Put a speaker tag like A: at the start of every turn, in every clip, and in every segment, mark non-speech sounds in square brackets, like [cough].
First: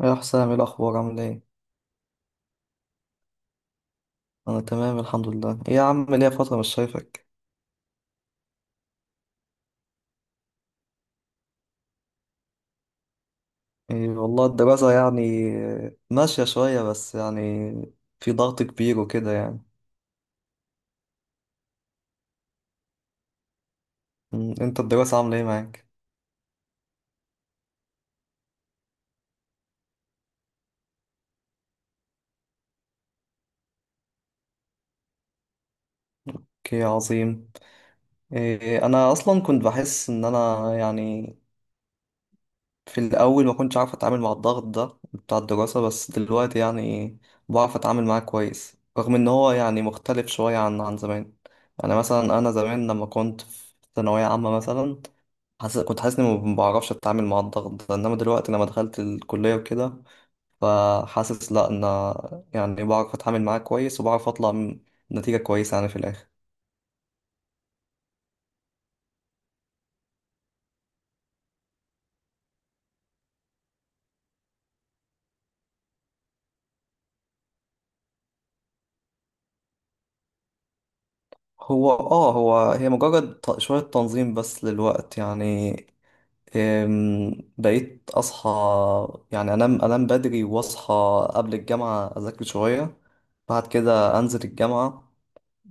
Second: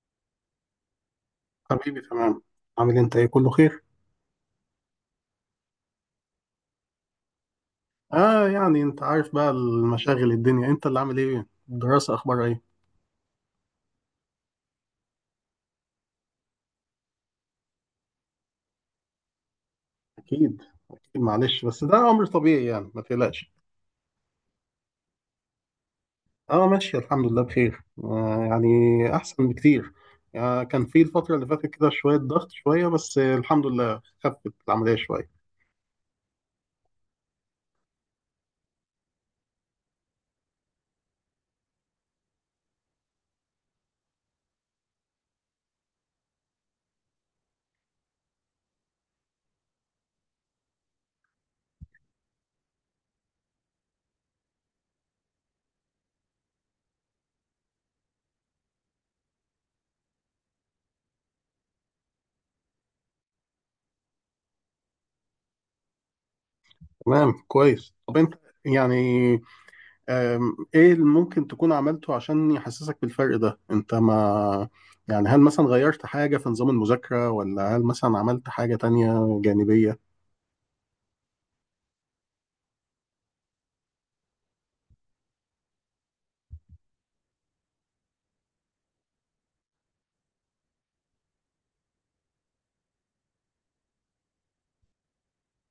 A: يا حسام، ايه الاخبار؟ عامل ايه؟
B: حبيبي تمام. عامل إيه؟ انت ايه، كله خير.
A: انا تمام الحمد لله. ايه يا عم، ليا فتره مش شايفك.
B: اه انت عارف بقى المشاغل الدنيا. انت اللي عامل ايه، الدراسة اخبارها ايه؟
A: إيه والله الدراسه يعني، ماشيه شويه بس يعني في ضغط كبير وكده يعني.
B: اكيد، اكيد، معلش، بس ده امر طبيعي، ما تقلقش.
A: انت الدراسه عامله ايه معاك؟
B: اه ماشي، الحمد لله بخير، احسن بكتير. آه، كان في الفترة اللي فاتت كده شوية ضغط، شوية بس، آه الحمد لله خفت العملية شوية.
A: اوكي، عظيم. إيه، انا اصلا كنت بحس ان انا يعني في الاول ما كنتش عارف اتعامل مع الضغط ده بتاع الدراسه، بس دلوقتي يعني بعرف اتعامل معاه كويس رغم ان هو يعني مختلف شويه عن زمان. انا مثلا، انا زمان لما كنت في ثانويه عامه مثلا، كنت حاسس اني ما بعرفش اتعامل مع الضغط ده، انما دلوقتي لما دخلت الكلية وكده فحاسس لا، انا يعني بعرف اتعامل معاه كويس وبعرف اطلع من نتيجة كويسة يعني في الاخر.
B: تمام، كويس. طب انت يعني ايه اللي ممكن تكون عملته عشان يحسسك بالفرق ده؟ انت ما هل مثلا غيرت حاجة في نظام المذاكرة، ولا هل مثلا عملت حاجة تانية جانبية؟
A: هو اه هو هي مجرد شوية تنظيم بس للوقت يعني. أم، بقيت اصحى، يعني انام بدري واصحى قبل الجامعة، اذاكر شوية، بعد كده انزل الجامعة.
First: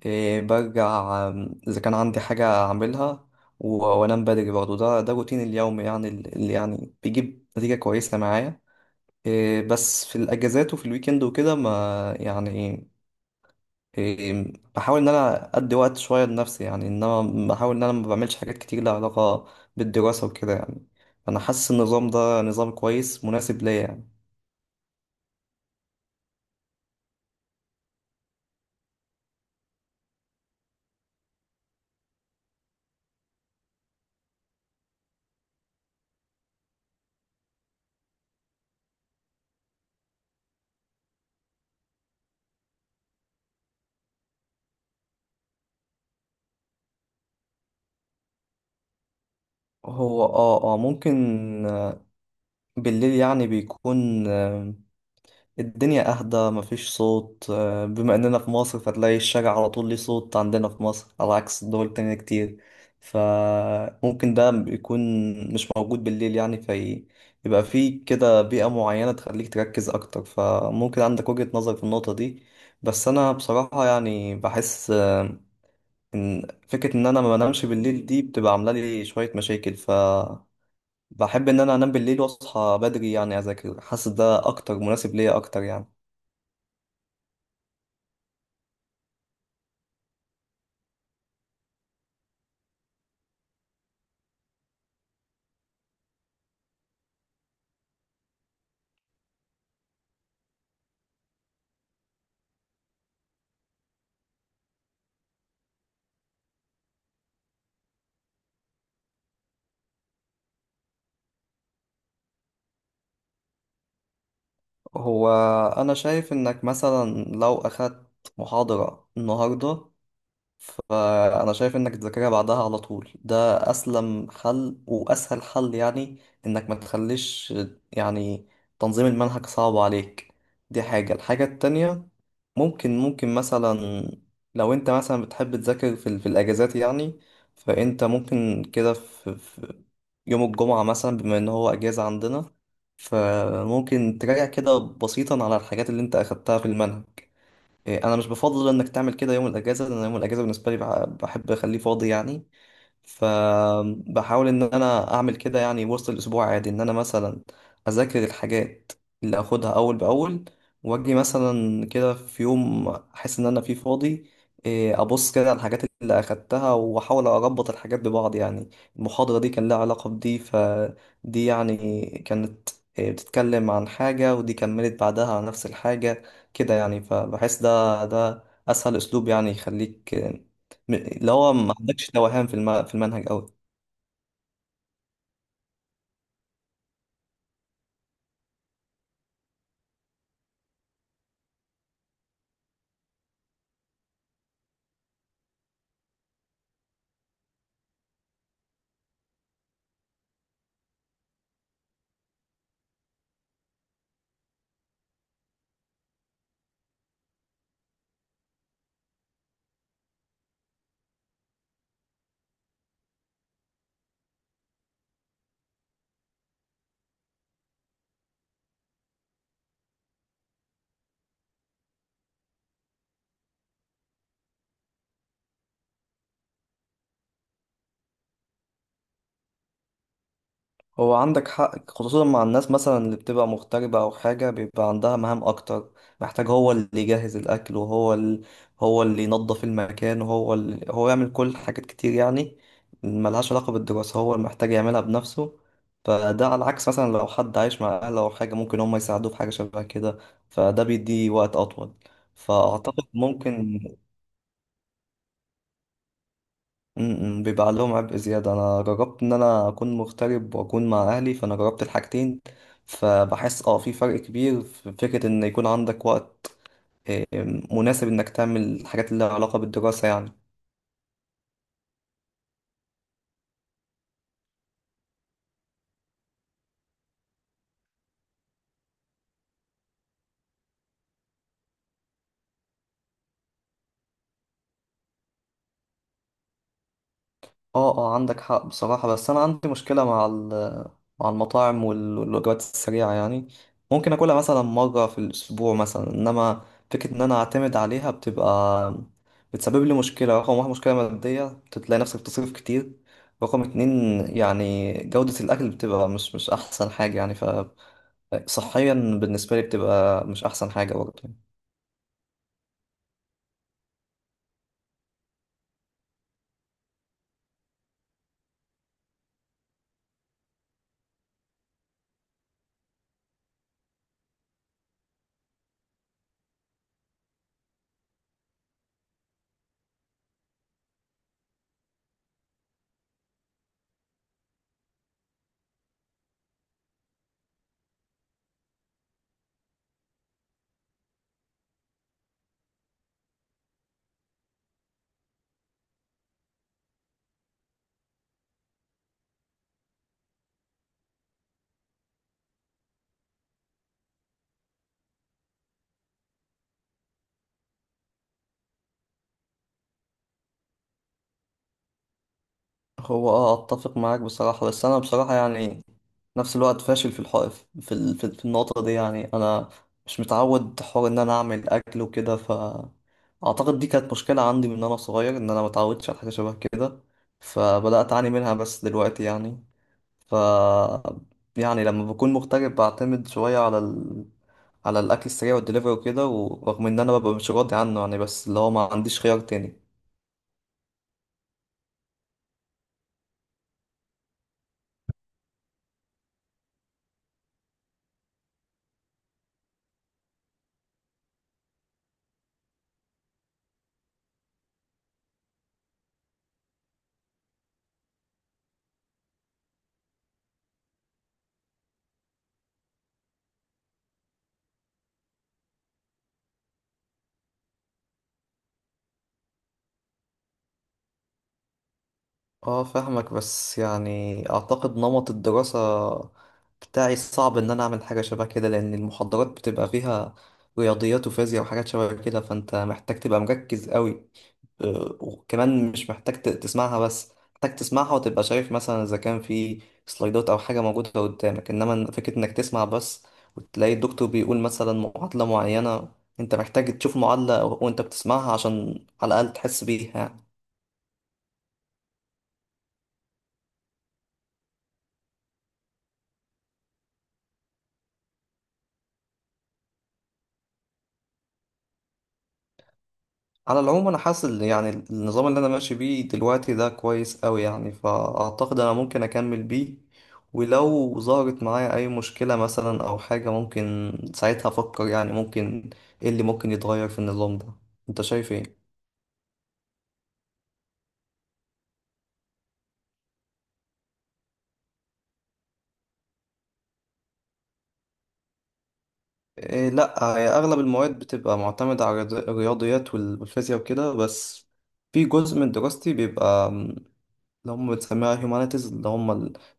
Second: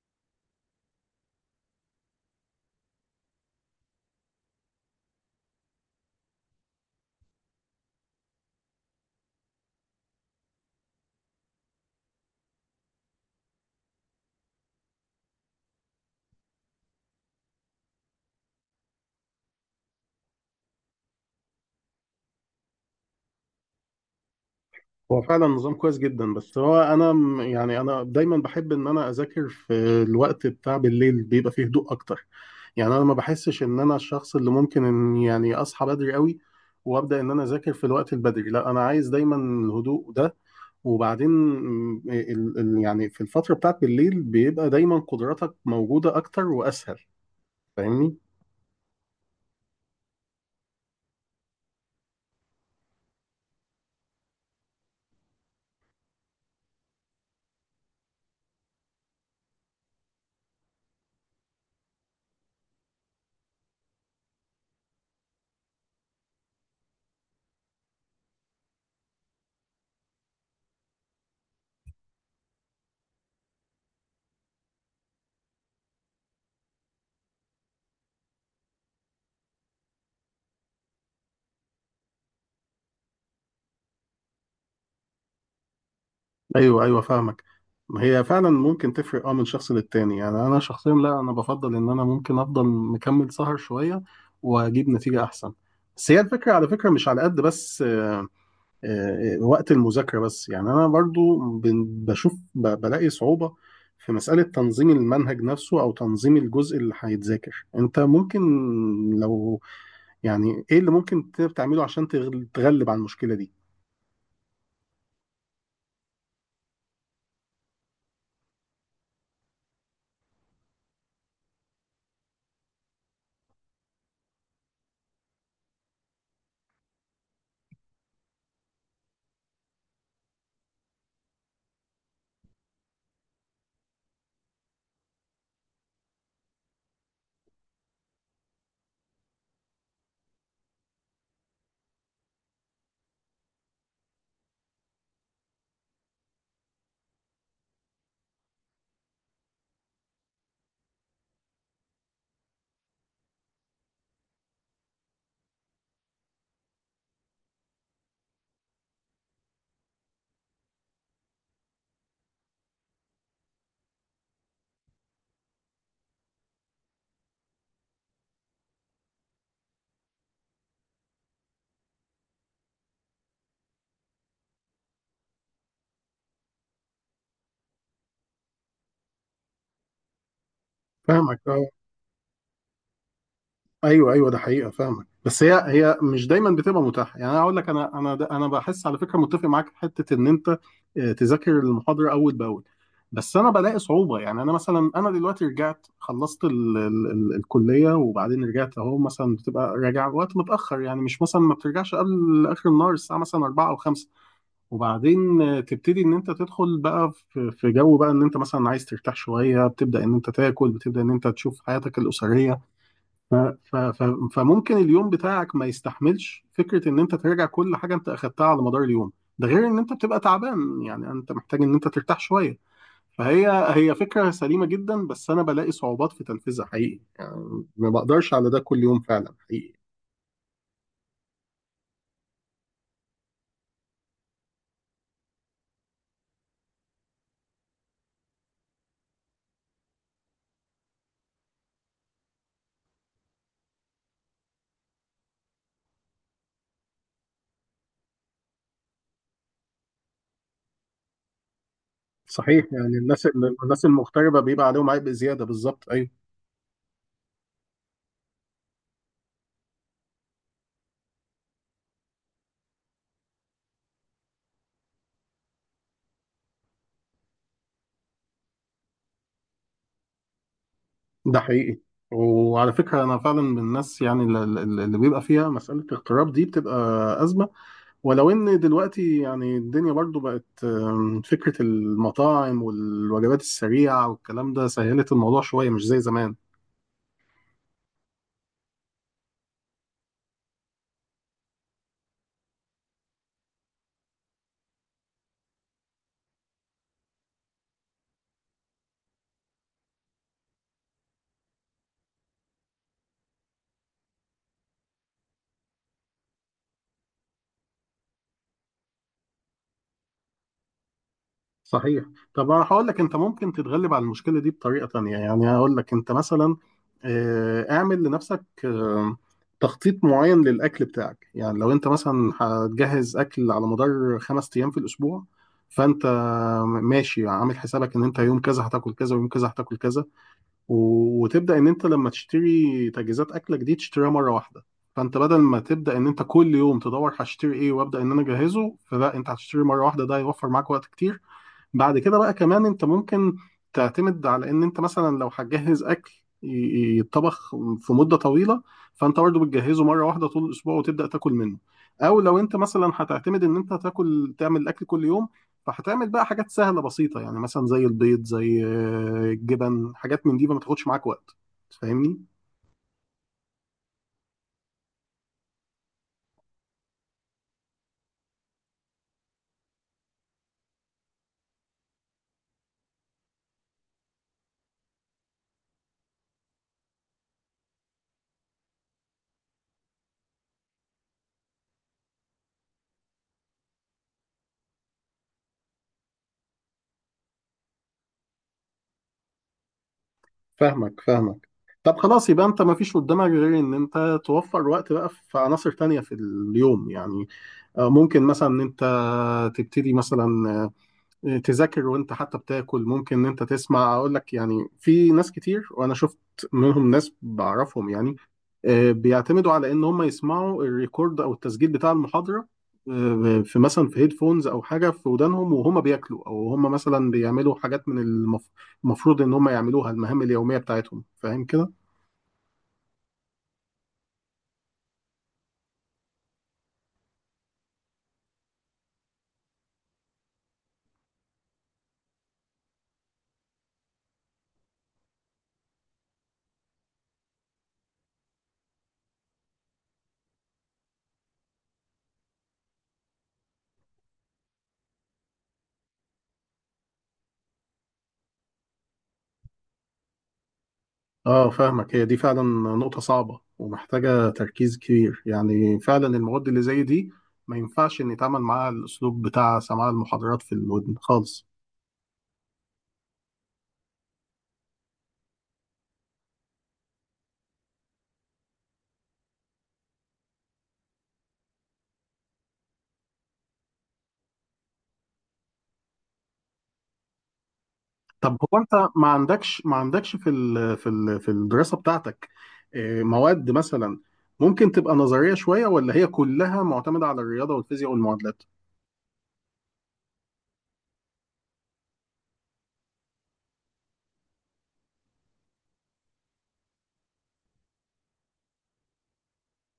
A: إيه، برجع، إذا كان عندي حاجة أعملها و- وأنام بدري برضه. ده روتين اليوم يعني اللي يعني بيجيب نتيجة كويسة معايا. إيه، بس في الأجازات وفي الويكند وكده، ما يعني، إيه، بحاول إن أنا أدي وقت شوية لنفسي يعني، إنما بحاول إن أنا ما بعملش حاجات كتير لها علاقة بالدراسة وكده يعني. أنا حاسس النظام ده نظام كويس مناسب ليا يعني.
B: هو فعلا نظام كويس جدا، بس هو انا انا دايما بحب ان انا اذاكر في الوقت بتاع بالليل، بيبقى فيه هدوء اكتر. يعني انا ما بحسش ان انا الشخص اللي ممكن ان اصحى بدري قوي وابدا ان انا اذاكر في الوقت البدري. لا، انا عايز دايما الهدوء ده. وبعدين م، ال- ال- يعني في الفترة بتاعت بالليل بيبقى دايما قدراتك موجودة اكتر واسهل، فاهمني؟
A: هو ممكن، بالليل يعني بيكون الدنيا أهدى، مفيش صوت. بما إننا في مصر فتلاقي الشارع على طول ليه صوت، عندنا في مصر، على عكس دول تانية كتير. فممكن ده يكون مش موجود بالليل، يعني في، يبقى فيه كده بيئة معينة تخليك تركز أكتر. فممكن عندك وجهة نظر في النقطة دي. بس أنا بصراحة يعني بحس، إن فكرة إن أنا ما بنامش بالليل دي بتبقى عاملة لي شوية مشاكل. ف بحب إن أنا أنام بالليل وأصحى بدري، يعني أذاكر. حاسس ده أكتر مناسب ليا أكتر يعني.
B: ايوه ايوه، فاهمك. ما هي فعلا ممكن تفرق، اه، من شخص للتاني. يعني انا شخصيا لا، انا بفضل ان انا ممكن افضل مكمل سهر شويه واجيب نتيجه احسن. بس هي الفكره، على فكره، مش على قد بس آه، وقت المذاكره بس. يعني انا برضو بلاقي صعوبه في مساله تنظيم المنهج نفسه، او تنظيم الجزء اللي هيتذاكر. انت ممكن، لو ايه اللي ممكن تعمله عشان تغلب على المشكله دي؟
A: هو أنا شايف إنك مثلا لو أخدت محاضرة النهاردة، فأنا شايف إنك تذاكرها بعدها على طول. ده أسلم حل وأسهل حل يعني. إنك ما تخليش يعني تنظيم المنهج صعب عليك. دي الحاجة التانية، ممكن مثلا لو أنت مثلا بتحب تذاكر في الأجازات يعني، فأنت ممكن كده في يوم الجمعة مثلا، بما إن هو أجازة عندنا، فممكن تراجع كده بسيطا على الحاجات اللي أنت أخدتها في المنهج. إيه، انا مش بفضل انك تعمل كده يوم الاجازه، لان يوم الاجازه بالنسبه لي بحب اخليه فاضي يعني. فبحاول ان انا اعمل كده يعني وسط الاسبوع عادي، ان انا مثلا اذاكر الحاجات اللي اخدها اول باول، واجي مثلا كده في يوم احس ان انا فيه فاضي، إيه، ابص كده على الحاجات اللي اخدتها واحاول اربط الحاجات ببعض يعني. المحاضرة دي كان لها علاقة بدي، فدي يعني كانت، إيه، بتتكلم عن حاجة، ودي كملت بعدها على نفس الحاجة. كده يعني فبحس ده اسهل اسلوب يعني يخليك، اللي
B: فاهمك،
A: هو
B: اه.
A: ما عندكش توهان في في المنهج قوي.
B: ايوه ايوه، ده حقيقه فاهمك، بس هي هي مش دايما بتبقى متاحه. يعني انا اقول لك، انا بحس على فكره متفق معاك في حته ان انت تذاكر المحاضره اول باول. بس انا بلاقي صعوبه. يعني انا مثلا، انا دلوقتي رجعت، خلصت ال الكليه وبعدين رجعت، اهو مثلا بتبقى راجع وقت متاخر يعني. مش مثلا ما بترجعش قبل اخر النهار، الساعه مثلا 4 او 5. وبعدين تبتدي ان انت تدخل بقى في جو بقى ان انت مثلا عايز ترتاح شويه، بتبدا ان انت تاكل، بتبدا ان انت تشوف حياتك الاسريه. ف- ف- فممكن اليوم بتاعك ما يستحملش فكرة ان انت تراجع كل حاجة انت اخدتها على مدار اليوم. ده غير ان انت بتبقى تعبان، يعني انت محتاج ان انت ترتاح شوية. فهي هي فكرة سليمة جدا، بس انا بلاقي صعوبات في تنفيذها حقيقي، يعني ما بقدرش على ده كل يوم، فعلا حقيقي.
A: هو عندك حق، خصوصا مع الناس مثلا اللي بتبقى مغتربة أو حاجة بيبقى عندها مهام أكتر. محتاج هو اللي يجهز الأكل، هو اللي ينظف المكان، هو يعمل كل حاجات كتير يعني ملهاش علاقة بالدراسة هو اللي محتاج يعملها بنفسه. فده على العكس مثلا لو حد عايش مع أهله أو حاجة، ممكن هم يساعدوه في حاجة شبه كده، فده بيديه وقت أطول.
B: صحيح، يعني
A: فأعتقد
B: الناس،
A: ممكن،
B: المغتربة بيبقى عليهم عبء زيادة، بالظبط ايوه.
A: بيبقى عليهم عبء زيادة. أنا جربت إن أنا أكون مغترب وأكون مع أهلي، فأنا جربت الحاجتين، فبحس في فرق كبير في فكرة إن يكون عندك وقت، آه، مناسب إنك تعمل الحاجات اللي لها علاقة بالدراسة يعني.
B: ده حقيقي. وعلى فكرة انا فعلا من الناس يعني اللي بيبقى فيها مسألة اغتراب دي بتبقى أزمة. ولو ان دلوقتي يعني الدنيا برضو بقت فكرة المطاعم والوجبات السريعة والكلام ده سهلت الموضوع شوية، مش زي زمان.
A: اه عندك حق بصراحة، بس أنا عندي مشكلة مع مع المطاعم والوجبات السريعة يعني. ممكن أكلها مثلا مرة في الأسبوع مثلا، إنما فكرة إن أنا أعتمد عليها بتبقى، بتسبب لي مشكلة. رقم 1، مشكلة مادية، بتلاقي نفسك بتصرف كتير. رقم 2، يعني جودة الأكل بتبقى مش أحسن حاجة يعني، فصحيا بالنسبة لي بتبقى مش أحسن حاجة برضه.
B: صحيح. طب انا هقول لك، انت ممكن تتغلب على المشكلة دي بطريقة تانية. يعني هقول لك، انت مثلا اعمل لنفسك تخطيط معين للاكل بتاعك. يعني لو انت مثلا هتجهز اكل على مدار خمس ايام في الاسبوع، فانت ماشي عامل حسابك ان انت يوم كذا هتاكل كذا، ويوم كذا هتاكل كذا. و- وتبدا ان انت لما تشتري تجهيزات اكلك دي تشتريها مره واحده. فانت بدل ما تبدا ان انت كل يوم تدور هشتري ايه وابدا ان انا اجهزه، فلا، انت هتشتري مره واحده، ده هيوفر معاك وقت كتير. بعد كده بقى كمان انت ممكن تعتمد على ان انت مثلا لو هتجهز اكل يتطبخ في مدة طويلة، فانت برضه بتجهزه مرة واحدة طول الاسبوع وتبدأ تاكل منه. او لو انت مثلا هتعتمد ان انت تاكل، تعمل الاكل كل يوم، فهتعمل بقى حاجات سهلة بسيطة، يعني مثلا زي البيض، زي الجبن، حاجات من دي ما تاخدش معاك وقت، فاهمني؟
A: هو اتفق معاك بصراحة، بس انا بصراحة يعني نفس الوقت فاشل في الحق في ال- في في النقطة دي يعني. انا مش متعود حوار ان انا اعمل اكل وكده، ف اعتقد دي كانت مشكلة عندي من انا صغير، ان انا متعودتش على حاجة شبه كده فبدأت اعاني منها. بس دلوقتي يعني، ف، يعني لما بكون مغترب بعتمد شوية على الاكل السريع والدليفري وكده، ورغم ان انا ببقى مش راضي عنه يعني، بس اللي هو ما عنديش خيار تاني.
B: فاهمك، فاهمك. طب خلاص، يبقى انت ما فيش قدامك غير ان انت توفر وقت بقى في عناصر تانية في اليوم. يعني ممكن مثلا ان انت تبتدي مثلا تذاكر وانت حتى بتاكل. ممكن ان انت تسمع، اقول لك، يعني في ناس كتير وانا شفت منهم ناس بعرفهم، يعني بيعتمدوا على ان هم يسمعوا الريكورد او التسجيل بتاع المحاضرة في مثلا في هيدفونز او حاجة في ودانهم، وهم بياكلوا، او هم مثلا بيعملوا حاجات من المفروض ان هم يعملوها، المهام اليومية بتاعتهم، فاهم كده؟
A: اه فاهمك، بس يعني اعتقد نمط الدراسة بتاعي صعب ان انا اعمل حاجة شبه كده، لان المحاضرات بتبقى فيها رياضيات وفيزياء وحاجات شبه كده، فانت محتاج تبقى مركز قوي. وكمان مش محتاج تسمعها بس، محتاج تسمعها وتبقى شايف مثلا اذا كان في سلايدات او حاجة موجودة قدامك. انما فكرة انك تسمع بس وتلاقي الدكتور بيقول مثلا معادلة معينة، انت محتاج تشوف معادلة وانت بتسمعها عشان على الاقل تحس بيها يعني.
B: اه فاهمك. هي دي فعلا نقطة صعبة ومحتاجة تركيز كبير، يعني فعلا المواد اللي زي دي ما ينفعش ان يتعامل معاها الاسلوب بتاع سماع المحاضرات في الودن خالص.
A: على العموم انا حاسس إن يعني النظام اللي انا ماشي بيه دلوقتي ده كويس قوي يعني، فاعتقد انا ممكن اكمل بيه، ولو ظهرت معايا اي مشكلة مثلا او حاجة ممكن ساعتها افكر يعني ممكن ايه اللي ممكن يتغير في النظام ده. انت
B: طب
A: شايف
B: هو انت
A: ايه؟
B: ما عندكش في الدراسة بتاعتك مواد مثلا ممكن تبقى نظرية شوية، ولا هي كلها معتمدة على الرياضة والفيزياء والمعادلات؟
A: إيه، لا، هي اغلب المواد بتبقى معتمدة على الرياضيات والفيزياء وكده، بس في جزء من دراستي بيبقى اللي هم بتسميها humanities، اللي هم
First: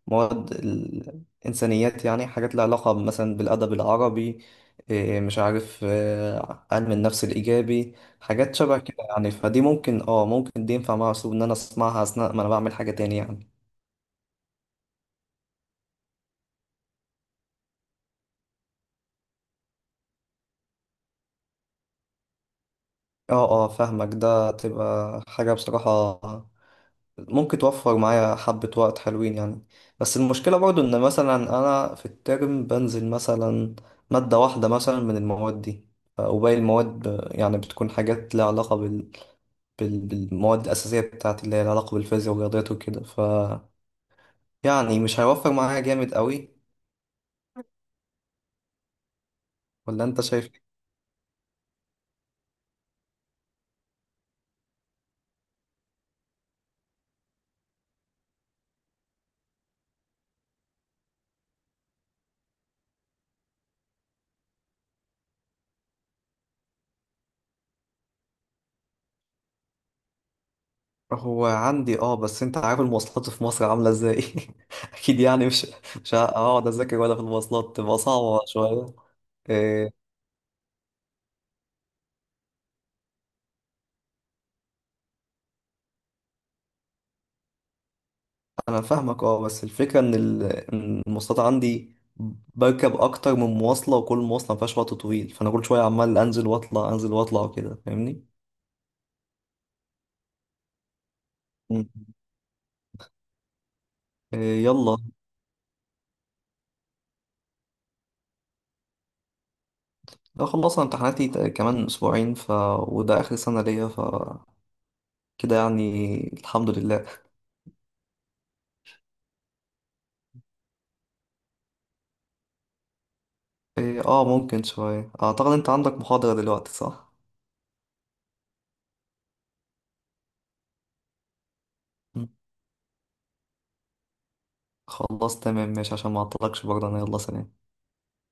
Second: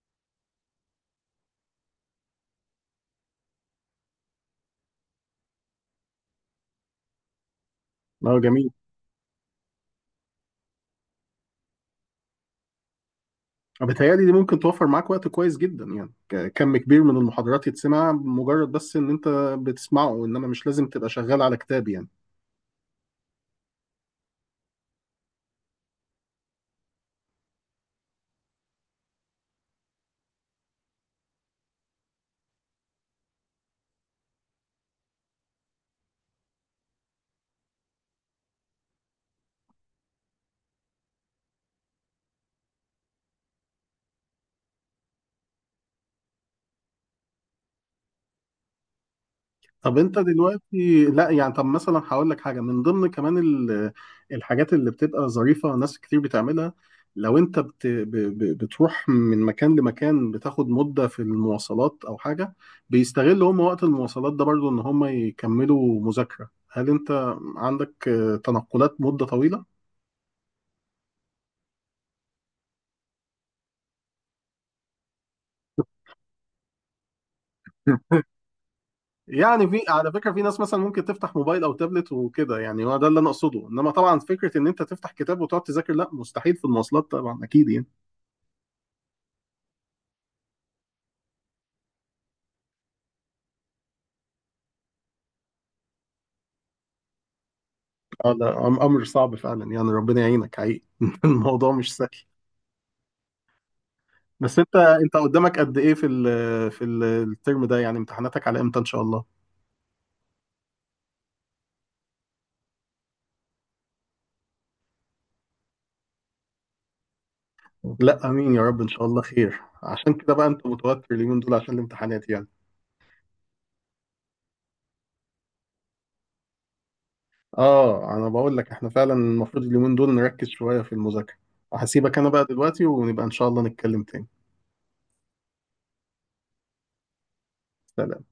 A: المواد الإنسانيات يعني، حاجات لها علاقة مثلا بالأدب العربي، إيه مش عارف، علم النفس الإيجابي،
B: اه
A: حاجات
B: جميل.
A: شبه كده يعني. فدي ممكن دي ينفع مع أسلوب إن أنا أسمعها أثناء ما أنا بعمل حاجة تاني يعني.
B: بتهيألي دي ممكن توفر معاك وقت كويس جدا. يعني كم كبير من المحاضرات يتسمع مجرد بس ان انت بتسمعه، انما مش لازم تبقى شغال على كتاب يعني.
A: اه فاهمك، ده تبقى حاجة بصراحة ممكن توفر معايا حبة وقت حلوين يعني. بس المشكلة برضو إن مثلا أنا في الترم بنزل مثلا مادة واحدة مثلا من المواد دي، وباقي المواد يعني بتكون حاجات لها علاقة بالمواد الأساسية بتاعتي اللي هي لها علاقة بالفيزياء والرياضيات وكده، ف، يعني مش هيوفر معايا جامد قوي.
B: طب
A: ولا
B: انت
A: أنت شايف إيه؟
B: دلوقتي، لا يعني، طب مثلا هقول لك حاجه من ضمن كمان الحاجات اللي بتبقى ظريفه ناس كتير بتعملها. لو انت بتروح من مكان لمكان، بتاخد مده في المواصلات او حاجه، بيستغلوا هم وقت المواصلات ده برضو ان هم يكملوا مذاكره. هل انت عندك تنقلات مده طويله؟
A: هو عندي، بس انت عارف المواصلات في مصر عاملة ازاي. [laughs] اكيد يعني مش هقعد اذاكر ولا في المواصلات، تبقى صعبة شوية.
B: يعني في،
A: آه،
B: على فكرة، في ناس مثلا ممكن تفتح موبايل او تابلت وكده، يعني هو ده اللي انا اقصده. انما طبعا فكرة ان انت تفتح كتاب وتقعد تذاكر، لا مستحيل في المواصلات طبعا، اكيد يعني.
A: انا فاهمك، بس الفكره إن المواصلات عندي بركب اكتر من مواصله، وكل مواصله ما فيهاش وقت طويل، فانا كل شويه عمال انزل واطلع انزل واطلع وكده فاهمني.
B: اه ده امر صعب فعلا، يعني ربنا يعينك حقيقي. [laughs] الموضوع
A: مم.
B: مش سهل. بس
A: إيه،
B: انت،
A: يلا.
B: انت قدامك قد ايه في الترم ده؟ يعني امتحاناتك على امتى ان شاء الله؟
A: انا خلصنا امتحاناتي كمان اسبوعين، ف، وده اخر سنه ليا، ف، كده يعني الحمد لله.
B: لا امين يا رب، ان شاء الله خير. عشان كده بقى انت متوتر اليومين دول عشان الامتحانات يعني.
A: إيه، ممكن شويه. اعتقد انت عندك محاضره دلوقتي، صح؟
B: اه انا بقول لك، احنا فعلا المفروض اليومين دول نركز شوية في المذاكرة. هسيبك انا
A: مم.
B: بقى دلوقتي، ونبقى ان شاء الله نتكلم تاني.
A: خلاص تمام ماشي، عشان ما اعطلكش برضه، انا يلا سلام.
B: سلام.